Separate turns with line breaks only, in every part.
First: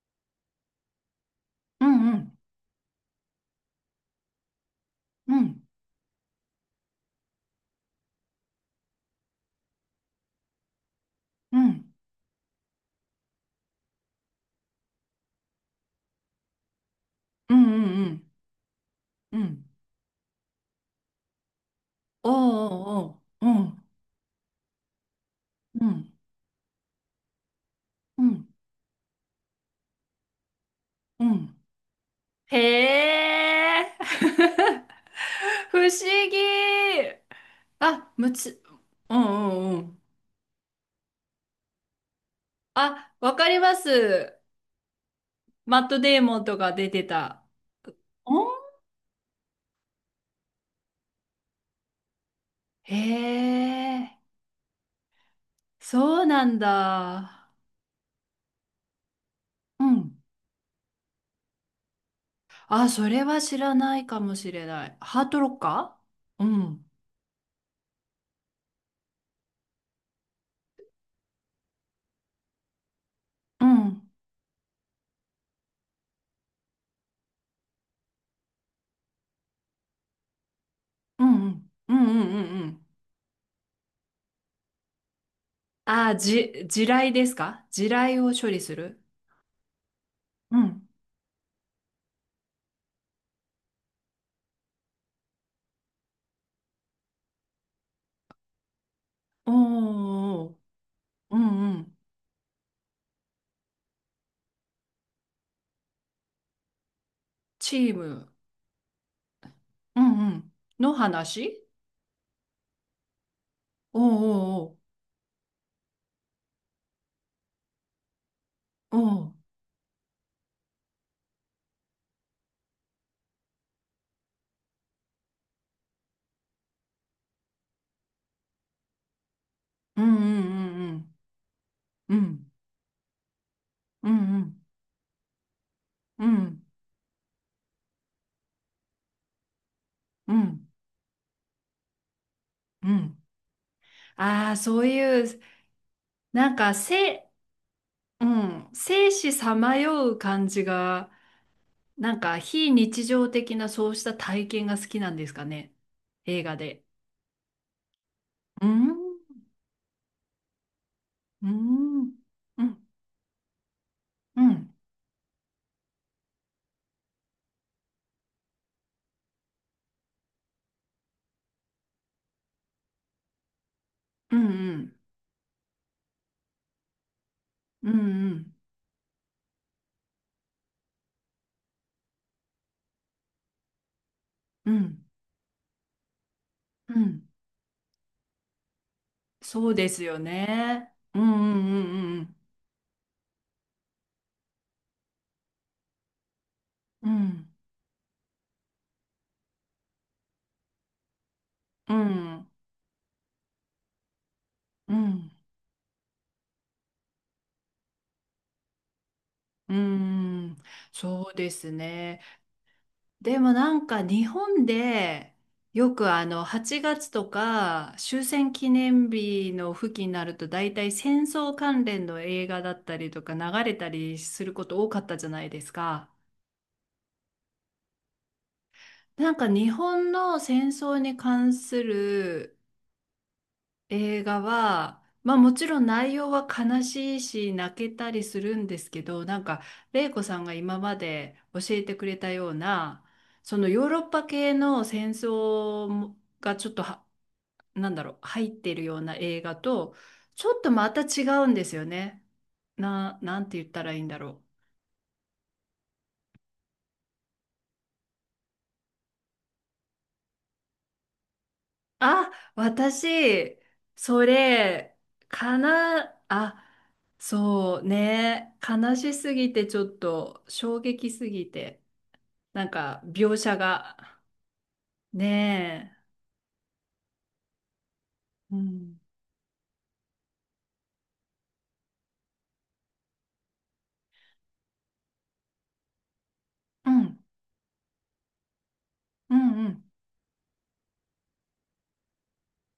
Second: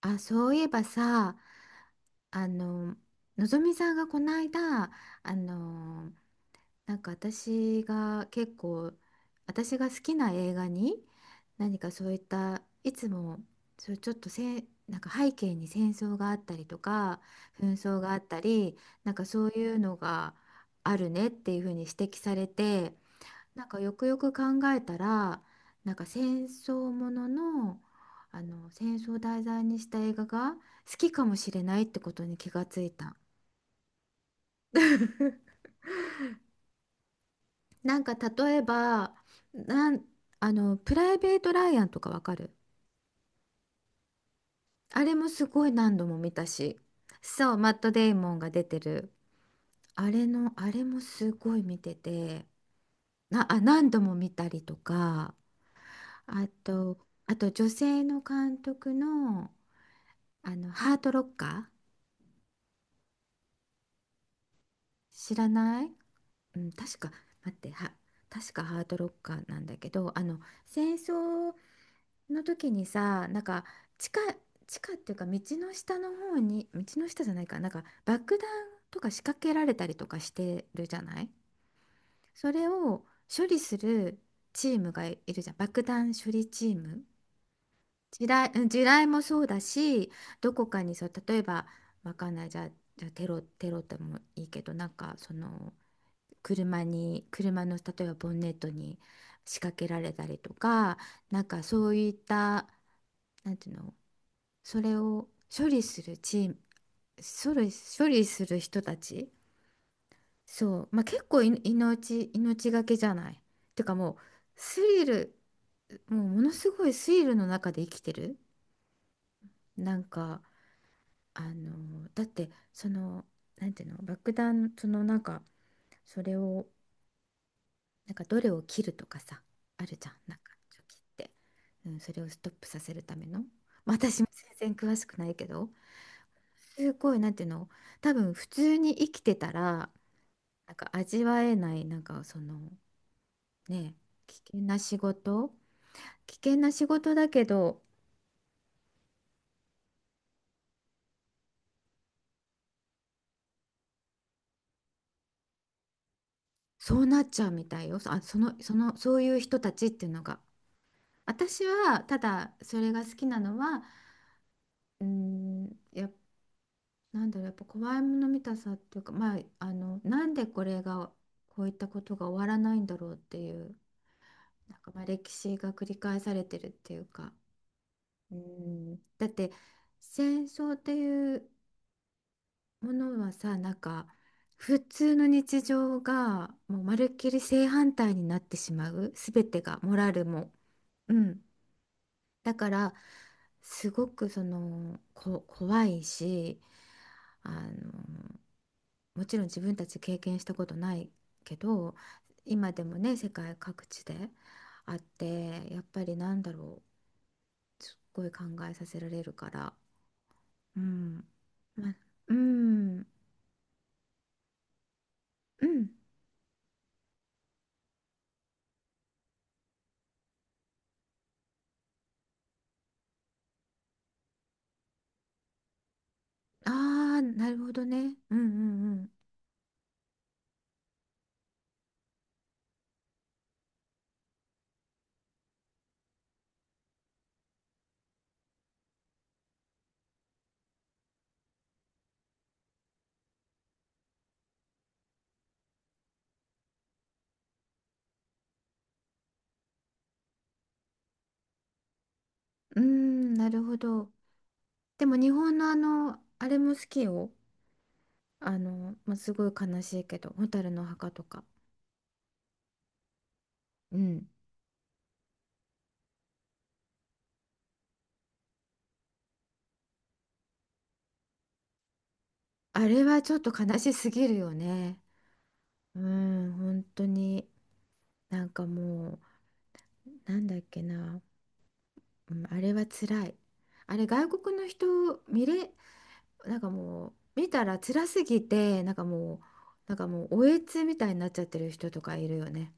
あ、そういえばさ、
うんうん。
あの、のぞみさんがこの間、あ
うん
の、なんか私が結構、私が好きな映画に、
う
何か
ん。
そういった、いつも、そう、ちょっとなんか背景に戦争があったりとか、
う
紛
ん
争
う
があっ
ん。
たり、なんか
うんう
そうい
ん。
うのがあるねっていうふうに指摘
お
されて、
ーおー
な
お
んか
ー。
よくよく考えたら
うんう
なんか
ん。
戦争ものの、
うん
戦争を題材にした映画が好きか
う
もし
ん。
れないってことに気がついた。
へえ。 不思議。
なん
あ
か
む
例
つ。
えば
うんうん。う
な
ん。
んプライベート・ライアンとかわかる？
あ、わかります。
あれもすごい
マッ
何
ト・
度も
デー
見
モン
た
とか
し。
出てた。
そうマット・デイ
お。
モンが出てる。あれのあれもすごい見てて、
へ
何度
え。
も見たりとか。
そうな
あ
ん
とあと
だ。
女性の監督の、
うん。
ハート・ロッカー。
あ、それは知らないかもしれない。ハー
知
ト
ら
ロッ
ない。
カーう
うん、
ん
確か、待って、確かハードロッカーなんだけど、戦争の時にさ、なんか、
う
地
ん。
下、地下っていうか、道の下の方に、道の下じゃないか、なんか、爆弾とか仕掛けられたりとかしてるじゃな
う
い。
んうん。うんうん。う
そ
んう
れ
ん。
を処理するチームがいるじゃん。爆
あ
弾
あ、
処理
じ、
チー
地
ム。
雷ですか？地雷
地
を処
雷、
理
うん、
す
地
る。
雷もそうだし、ど
う
こか
ん。
にそう、例えば、わかんない、じゃあ、テロでもいいけど、なんか、その、車の例えばボンネットに
おー
仕掛けられたり
お
と
ー
か、
おー、う
なんか
んう
そう
ん。
いった、なんていうの、それを処理するチーム、
チー
処理
ム。
する人たち。
うんうん。
そう、
の
まあ結構
話。
命がけじゃない。てか
お
もう
ーお
スリルもうものすごいスリルの中で生きてる。
ーおー、おー。
なんか、だって、なんていうの、爆弾、なんか、それを、なんか、どれを切るとかさ、ある
う
じゃん、
んう
なんかちょっと切っ
ん
て、うん、そ
うんう
れをストッ
ん。
プさせるための。まあ
うん
私も
うん。
全然詳しくないけど、
うん
すごい、なんていうの、多分普通に生きてたら
うん。
なんか味わえない、なんかその、
うん。
ね、危
ああ、
険な
そう
仕
いう、
事危
なん
険な
か、
仕事だ
せ、
けど、
うん、生死さまよう感じが、なんか、非日常的なそうした体験が好きなんですかね。映画で。
そうなっちゃうみたいよ。そういう人たちっていうのが。
う
私は
んう
た
ん
だ
う
そ
ん
れが好きなのは、
うん。
うん、やっなんだろう、やっぱ怖いもの見たさっていうか、まあ、なんでこれが、こういったことが終わらないんだろうっていう、
うん
な
う
んか、
ん。
まあ歴史が繰り返されてるっていうか。
うん
う
うん。
ん、だって戦争っていうものはさ、なんか
う
普
ん
通の日常がもうま
う
るっき
ん。
り正反対になってしまう、すべて
そう
が、
で
モ
す
ラ
よ
ルも。
ね。
う
うん
ん。
うんうん。
だから、すごく、怖いし、
う
あ
ん
のもちろん自分たち経験したことないけど、
うん。うん
今でもね世界各地で
う
あっ
ん。うん。
て、やっぱりなんだろう、すっごい考えさせられるから。うん。
そうです
まあ。
ね。
うん。
でもなんか日本で
うん。
よくあの8月とか終戦記念日の付近になると大体戦争関連の映画だったりとか流れたりすること多かったじゃないですか。
ああー、なるほどね。うんうん。
なんか日本の戦争に関する映画は、まあもちろん内容は悲しいし泣けたりするんですけど、なんか玲子さんが今まで教えてくれたような、そのヨーロッパ系の戦争もがちょっとは、なんだろう、入ってるような映画と、ちょっとまた違うんですよね。
うんう
な、
ん、
なん
な
て
る
言っ
ほ
たらいいん
ど。
だろう。
でも日本のあのあれも好きよ。まあ、すごい悲しいけど「蛍の墓」とか。
あ、私、
う
そ
ん、
れ、かな、あ、そうね、悲しすぎてちょっと衝撃すぎて、なん
あ
か
れはちょ
描
っと
写
悲し
が、
すぎるよね。
ね
うん、本当に。なん
え、う
か
ん、
もう、なんだっけな、うん、あれは辛い。あれ、外国の人見れ、なんか
う
も
ん、
う見たら辛すぎて、なんか
う
も
ん、
う、
うん。
なんかもう、おえつみたいになっちゃってる人とかいるよね。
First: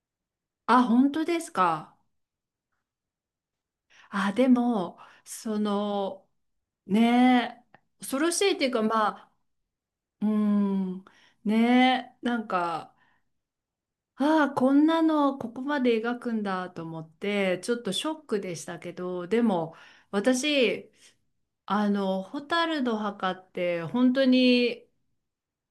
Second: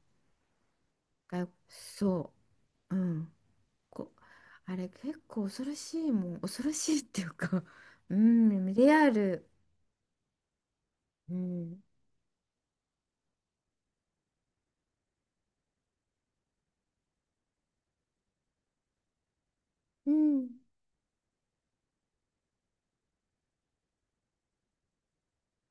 あ、本当ですか？
そう。うん。こ、
あ、で
あれ
も、
結構
そ
恐ろしい
の、
もん。恐ろしいっていうか、
ねえ、
う
恐ろしいっていう
ん、
か、
リ
ま
ア
あ、
ル。
うん、
うん。
ねえ、なんか、ああ、こんなのここまで描くんだと思って、ちょっとショックでしたけど、でも
うん。
私、あの、蛍の墓って本当に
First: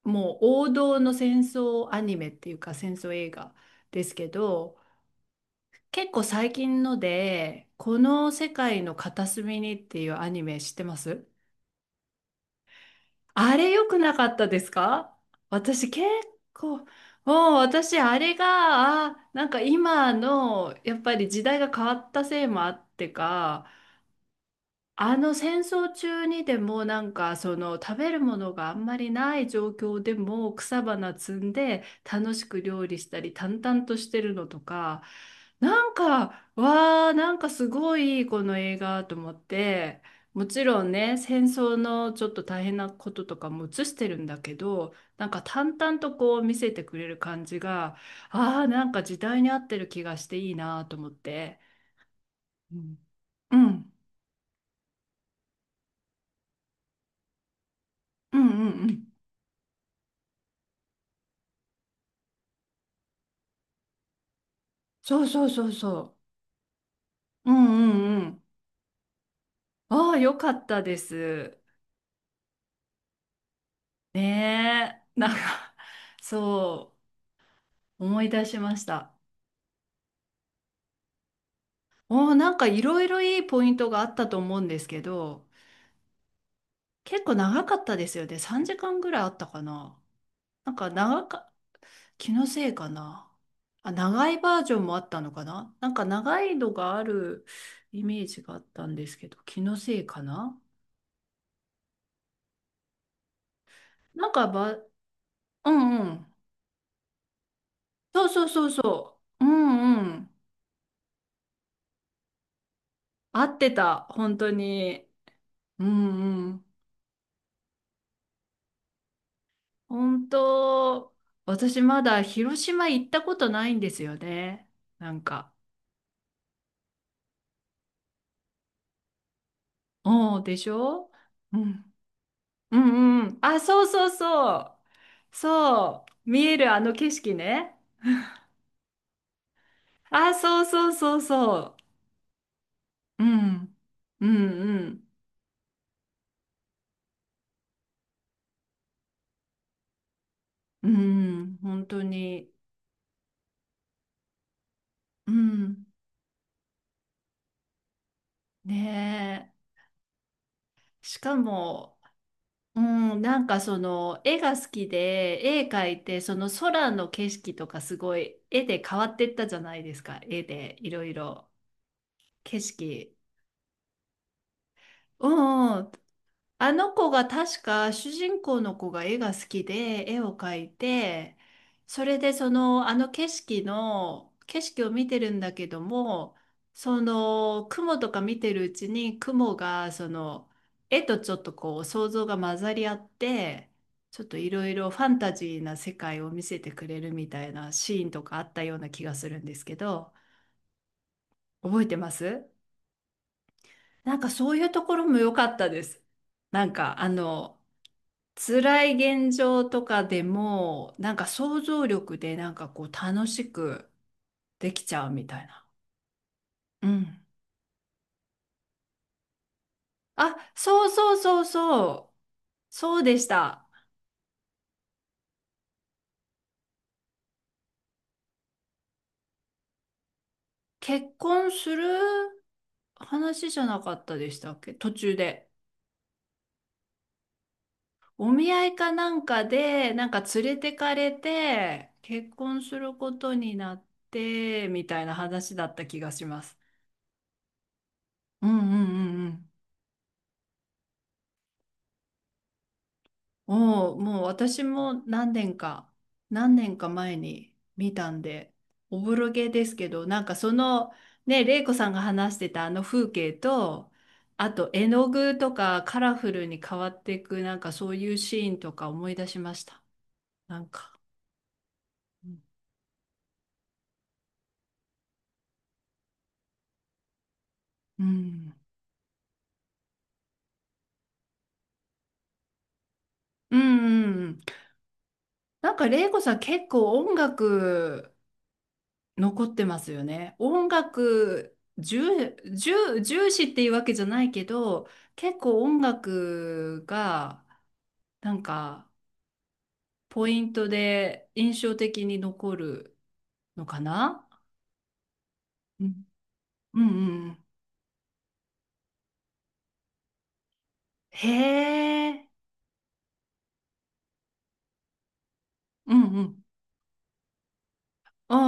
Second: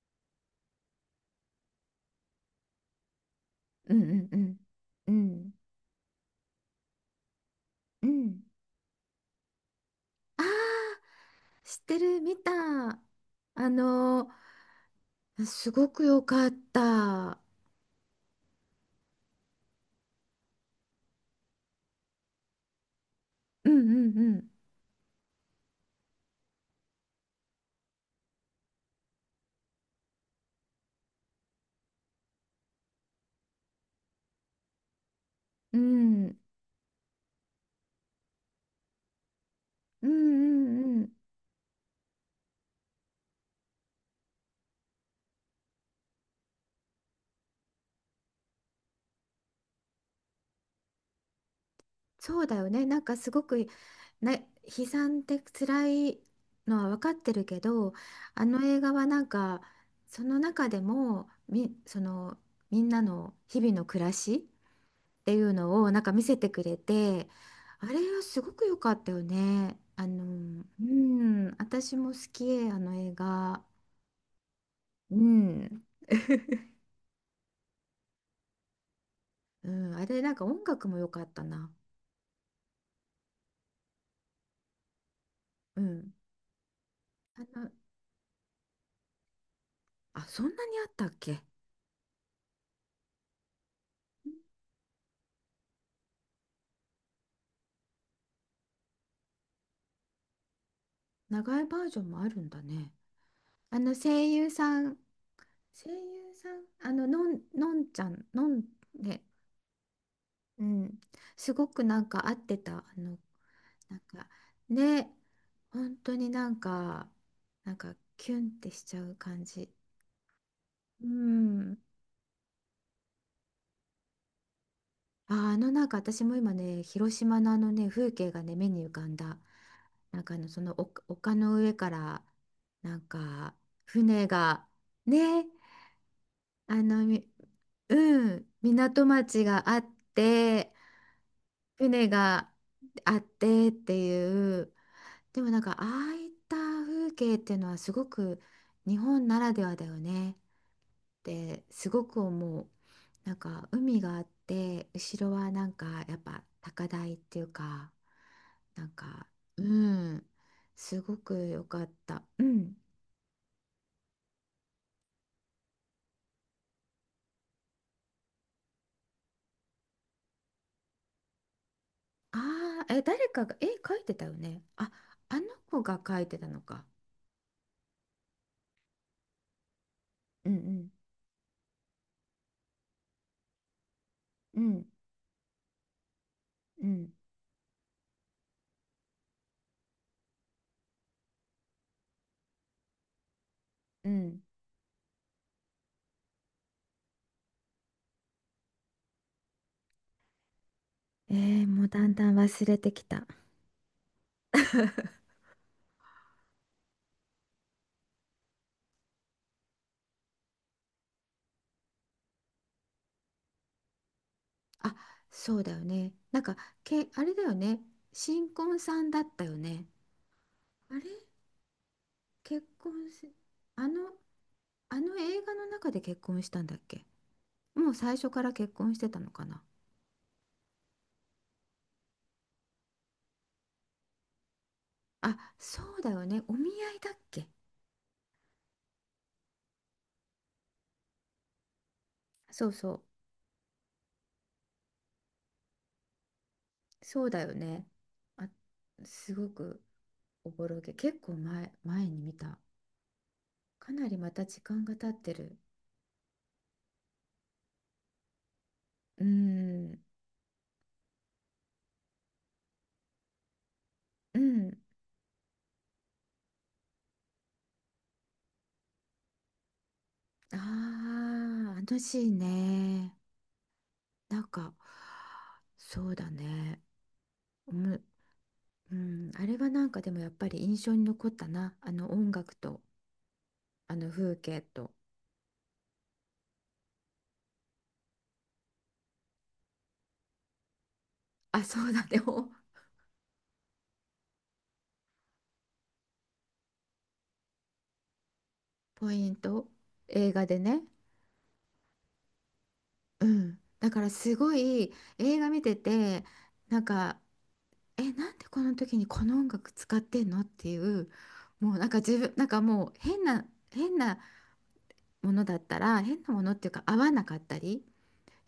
もう王道の戦争アニメっていうか戦争映画
うん
で
う
すけ
んうん。
ど、
うん。
結構最近ので、こ
う
の
ん。
世界の片隅にっていうア
あ
ニ
あ、
メ知ってます？
知ってる、見た。
あ
あ
れ良くなか
の
ったですか？
すご
私
く
結
良かっ
構、
た。
もう私あれが、あ、なんか今のやっぱり時代が変わったせいもあってか、
うんうん
あの戦争中にでもなんかその食べるものがあんまりない状況でも草花摘んで楽しく料理したり淡々としてるのとか、
う
なん
ん。うん。
かわー、なんかすごいこの映画と思って、
うん
もちろん
うんうん。
ね戦争のちょっと大変なこととかも映してるんだけどなんか淡々とこう見せてくれる感じが、あーなんか時代に合ってる気がしていいなと思って。
そうだよ
う
ね。な
ん
んかすご
う
く
ん。
ね、悲惨で辛いのは分かってるけど、
う
あ
んう
の
ん。
映
う
画は
ん。
なんか、その中でも、そのみんなの日々の暮らしっ
そう
てい
そう
う
そう
のをなんか
そ
見せてくれて、
う。うん
あ
う
れ
ん。う
はす
ん。
ごく良かったよね。
ああ、よかった
う
で
ん、
す。
私も好き、あの映画。
ねえ。
う
なんか、
ん。
そう、思い出しました。
うん、あれ、なんか音楽も良かったな。
おお、なんかいろいろいいポイントがあったと思うんですけど、
うん。
結構
あ
長
の、
かったですよね。3時間ぐらいあったかな。
そんな
なん
にあ
か
ったっ
長
け？
か、気のせいかな。あ、長いバージョンもあったのかな。なんか長いのがあるイメージがあったんですけど、気のせいかな。
長いバージョンもあるんだね。あの、声
なんか
優
ば、
さん、
う
声
んう
優
ん。
さん、のん、のんちゃ
そ
ん、
うそ
の
う
ん、
そうそ
ね。
う。うんうん。
うん。すごくなんか合ってた。
合って
なん
た、
か、
本当に。
ね、
う
本当に
ん
な
う
ん
ん。
か、キュンってしちゃう感じ。
本
う
当、
ん。
私まだ広島行ったことないんですよね。なん
あ、
か。
なんか私も今ね、広島のあのね、風景がね、目に浮かんだ。なんか、
おーでし
丘
ょ。
丘の
う
上か
ん。
ら、
う
なん
んうん。
か、
あ、そうそう
船
そ
が、
う。
ね、
そう。見えるあ
あ
の
の、
景
み
色ね。
うん、港町があっ
あ、そう
て、
そうそうそ
船があっ
う。う
てっ
ん。
て
う
いう、
ん
でもなんか、ああいった風景っていうのはすごく日本ならではだよね
うん。
っ
うん。
て、
本
す
当
ごく
に。
思う。なんか、海があって、後
う
ろはなん
ん。
か、やっぱ高台っていうか、なんか、
ねえ。
うん、す
し
ご
か
く良かっ
も、
た。うん。
うん、なんかその絵が好きで絵描いてその空の景色とかすごい絵で変わってったじゃないですか、絵でいろいろ景
ああ、え、
色。
誰かが絵描いてたよね。あ、
う
あの
ん
子
うん。
が描いてたの
あ
か。
の子が確か主人公の子が絵が好きで絵を
うんう
描い
ん
て、それでそのあの景色の
う
景色
ん。
を見てるんだけども、
う
そ
ん
の雲とか見てるうちに雲がその絵とちょっとこう想像が混ざり合って、
う
ちょっと
ん。
いろいろファンタジーな世界を見せてくれるみたいなシーンとかあったような気がするんですけど、
えー、
覚
も
え
う
て
だ
ま
んだん
す？
忘れてきた。
なんかそういうところも良かったです。なんかあの辛い現状とかでも、なんか想像力でなんかこう楽しくでき
あ、
ちゃうみたい
そう
な。
だよね。なんか、
う
あ
ん。
れだよね。新婚さんだったよね。
あ、そう
あれ
そうそうそう。
結
そう
婚
でし
し、
た。
あの、あの映画の中で結婚したんだっけ？もう最初から結婚してたのかな？
結婚する話じゃなかったでしたっけ途中
あ、
で。
そうだよね。お見合いだっけ？
お見合いかなんかで、なんか連れてかれて、結婚
そう
す
そ
る
う。
ことになって、みたいな話だった気がします。
そうだよね。
う
あ、
んうんう
すご
ん。
くおぼろげ。結構前に見た。か
もう、
なり
もう
また時
私
間
も
が経って
何
る。
年か、何年か前に見たんで、おぼ
うー
ろげですけ
ん、
ど、なんかその、ね、玲子さんが話してたあの風景と、
う
あと
ん。
絵の具とかカラフルに変わっていく、なんかそういうシーンとか思い出しました。
あ
なんか。
あ、あのシ
う
ー
ん。
ンね。なんか、そうだね。おも
うん
うん、あれはなんかでもやっぱり印象に残ったな。あの音楽と、
う
あ
ん。
の
う
風
ん。
景と。
なんか玲子さん結構音楽残ってますよね。音楽
あ、そうだね。
重、重、重視っていうわけじゃないけど、結構音楽がなんか
ポイント。
ポ
映
イ
画
ン
で
ト
ね。
で印象的に残る
うん。
のか
だから
な。
すごい映画見て
うん
て、な
う
ん
ん
か、
うん。
え、なんでこの時にこの音楽使ってんのっていう、
へ
もうなんか自
え。
分、なんかもう変なものだった
う
ら、
んう
変なも
ん。
のっていうか合わなかったり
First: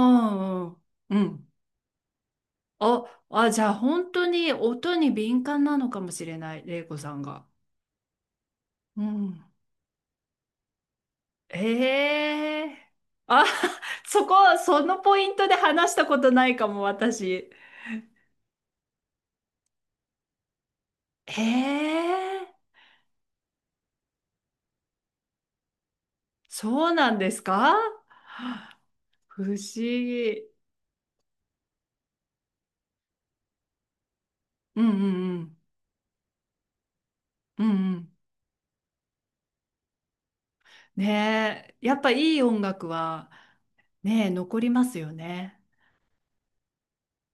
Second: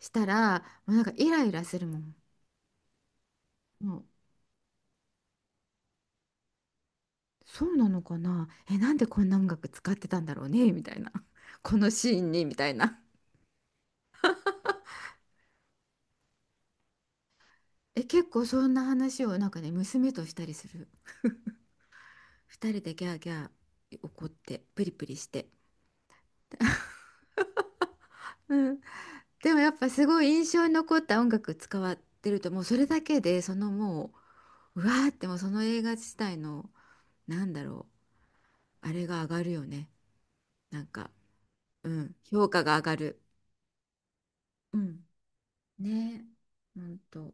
したら、
あ、
もうなんか
う
イラ
ん。
イラするもん。
あ、あ、じゃあ
もう、
本当に音に敏感なのかもしれない、玲子さんが。
そうなのかな。え、なん
う
でこんな
ん。
音楽使ってたんだろうね、みたいな。このシーンに、み
え
たい
え。
な。
あ、そこ、そのポイントで話したことないかも、私。
え、結構そんな話をなんかね、娘としたりする。
ええ。
二人でギャーギャー怒って、プリプリして。
そうなんですか？不
でもやっ
思
ぱすごい印
議。
象に残った音楽使わってると、もうそれだけで、もう、
う
う
ん
わーって、もう
う
そ
ん
の映画自体の、なんだ
うん。う
ろ
んうん。
う、あれが上がるよね、なんか。
ねえ、
う
やっぱ
ん、
いい
評
音
価が上
楽
がる。
は、ねえ、残り
う
ます
ん、
よね。
ねえ、ほんと。